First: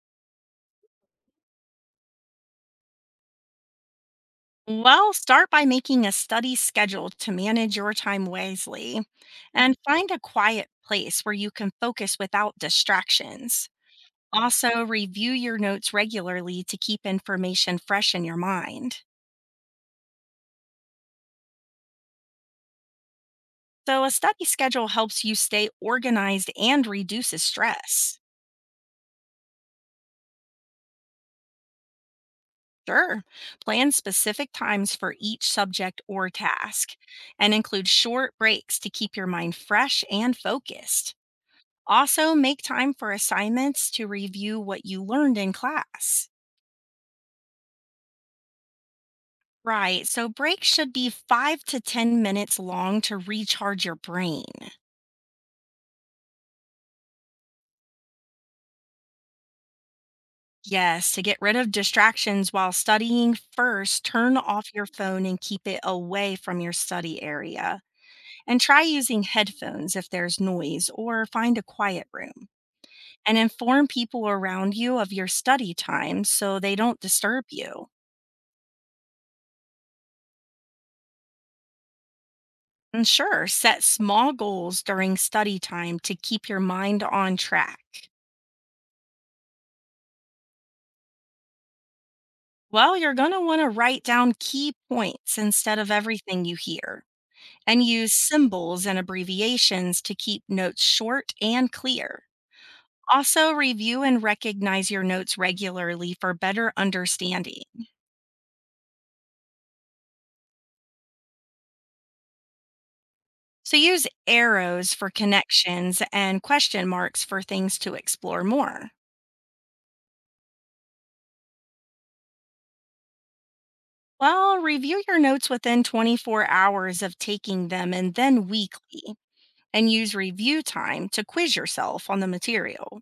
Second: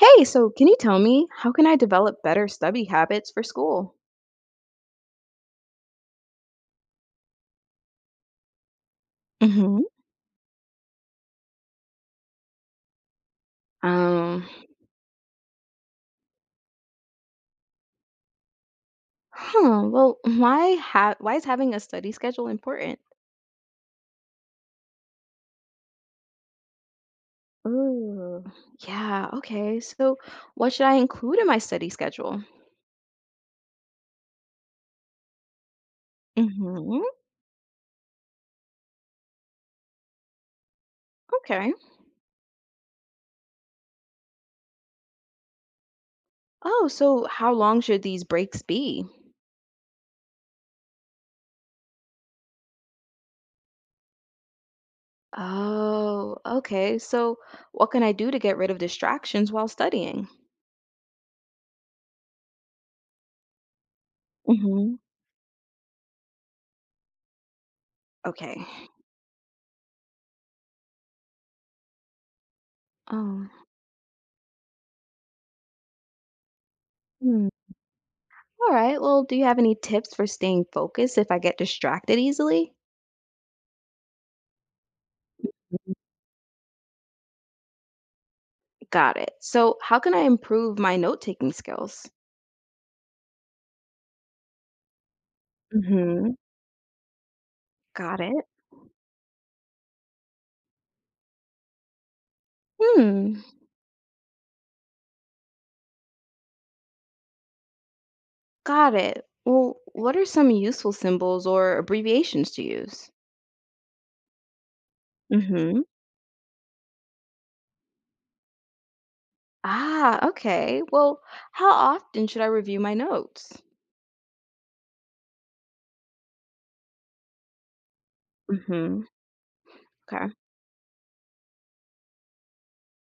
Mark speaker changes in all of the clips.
Speaker 1: Hey, so can you tell me how can I develop better study habits for school?
Speaker 2: Well, start by making a study schedule to manage your time wisely and
Speaker 1: Hmm.
Speaker 2: find a quiet place where you can focus without distractions.
Speaker 1: Um,
Speaker 2: Also, review your notes regularly to keep information fresh in your mind.
Speaker 1: huh, well, why is having a study schedule important?
Speaker 2: So, a study schedule helps you stay organized and reduces stress.
Speaker 1: Ooh, yeah, okay. So what should I include in my study schedule?
Speaker 2: Sure, plan specific times for each subject or task
Speaker 1: Hmm.
Speaker 2: and include short breaks to keep your mind fresh and focused.
Speaker 1: Okay.
Speaker 2: Also, make time for assignments to review what you learned in class.
Speaker 1: Oh, so how long should these breaks be?
Speaker 2: Right, so breaks should be five to 10 minutes long to recharge your brain.
Speaker 1: Oh, okay. So what can I do to get rid of distractions while studying?
Speaker 2: Yes, to get rid of distractions while studying, first turn off your
Speaker 1: Hmm.
Speaker 2: phone and keep it away from your study area. And
Speaker 1: Okay.
Speaker 2: try using headphones if there's noise or find a quiet room. And
Speaker 1: Oh.
Speaker 2: inform people around you of your study time so they don't disturb you.
Speaker 1: All right. Well, do you have any tips for staying focused if I get distracted easily?
Speaker 2: Mm, sure, set small goals during study time to keep your mind on track.
Speaker 1: Got it. So, how can I improve my note-taking skills?
Speaker 2: Well, you're going to want to write down key points instead of
Speaker 1: Hmm.
Speaker 2: everything you hear and use
Speaker 1: Got it.
Speaker 2: symbols and abbreviations to keep notes short and clear.
Speaker 1: Hmm.
Speaker 2: Also, review and recognize your notes regularly for better understanding.
Speaker 1: Got it. Well, what are some useful symbols or abbreviations to use?
Speaker 2: So, use arrows for
Speaker 1: Hmm.
Speaker 2: connections and question marks for things to explore more.
Speaker 1: Ah, okay. Well, how often should I review my notes?
Speaker 2: Well, review your notes within 24 hours of taking them and then
Speaker 1: Hmm.
Speaker 2: weekly, and use
Speaker 1: Okay.
Speaker 2: review time to quiz yourself on the material.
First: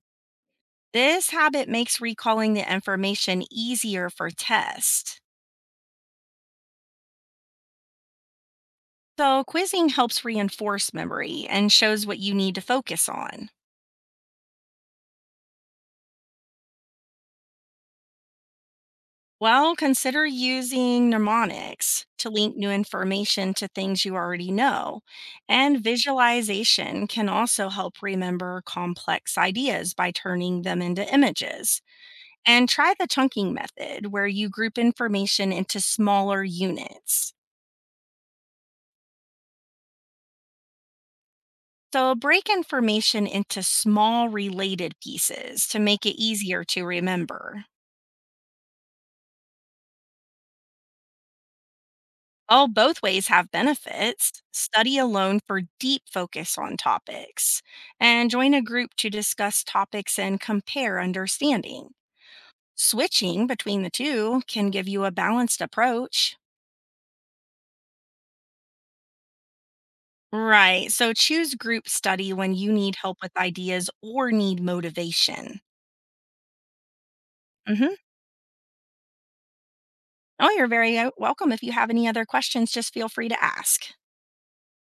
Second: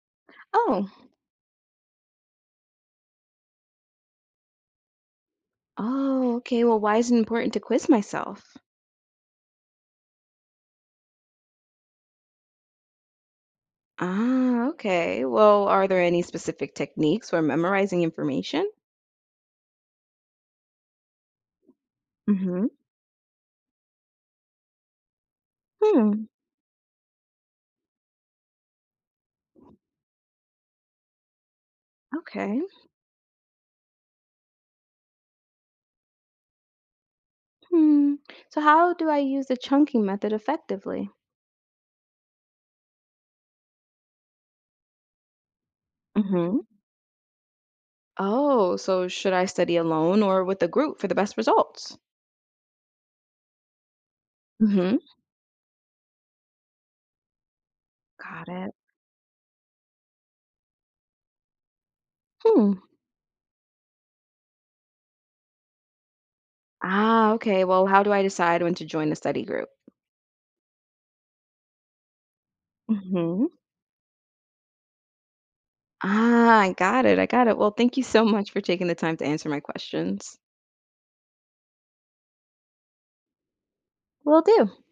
Speaker 1: Oh.
Speaker 2: This habit makes recalling the information easier for tests.
Speaker 1: Oh, okay. Well, why is it important to quiz myself?
Speaker 2: So, quizzing helps reinforce memory and shows what you need to focus on.
Speaker 1: Ah, okay. Well, are there any specific techniques for memorizing information?
Speaker 2: Well, consider using mnemonics to link
Speaker 1: Hmm.
Speaker 2: new information to things you already know. And
Speaker 1: Hmm.
Speaker 2: visualization can also help remember complex ideas by turning them into images.
Speaker 1: Okay.
Speaker 2: And try the chunking method, where you group information into smaller units.
Speaker 1: Hmm. So, how do I use the chunking method effectively?
Speaker 2: So break information into small related pieces to make it
Speaker 1: Hmm.
Speaker 2: easier to remember.
Speaker 1: Oh, so should I study alone or with a group for the best results?
Speaker 2: All both ways have benefits.
Speaker 1: Hmm.
Speaker 2: Study alone for deep focus on topics, and
Speaker 1: Got
Speaker 2: join a
Speaker 1: it.
Speaker 2: group to discuss topics and compare understanding.
Speaker 1: Hmm.
Speaker 2: Switching between the two can give you a balanced approach.
Speaker 1: Ah, okay. Well, how do I decide when to join a study group?
Speaker 2: Right, so choose group study when you need help with
Speaker 1: Hmm.
Speaker 2: ideas or need motivation.
Speaker 1: Ah, I got it. I got it. Well,
Speaker 2: Hmm.
Speaker 1: thank you so much for taking the time to answer my questions.
Speaker 2: Oh, you're very welcome. If you have any other questions, just feel free to ask.
Speaker 1: Will do.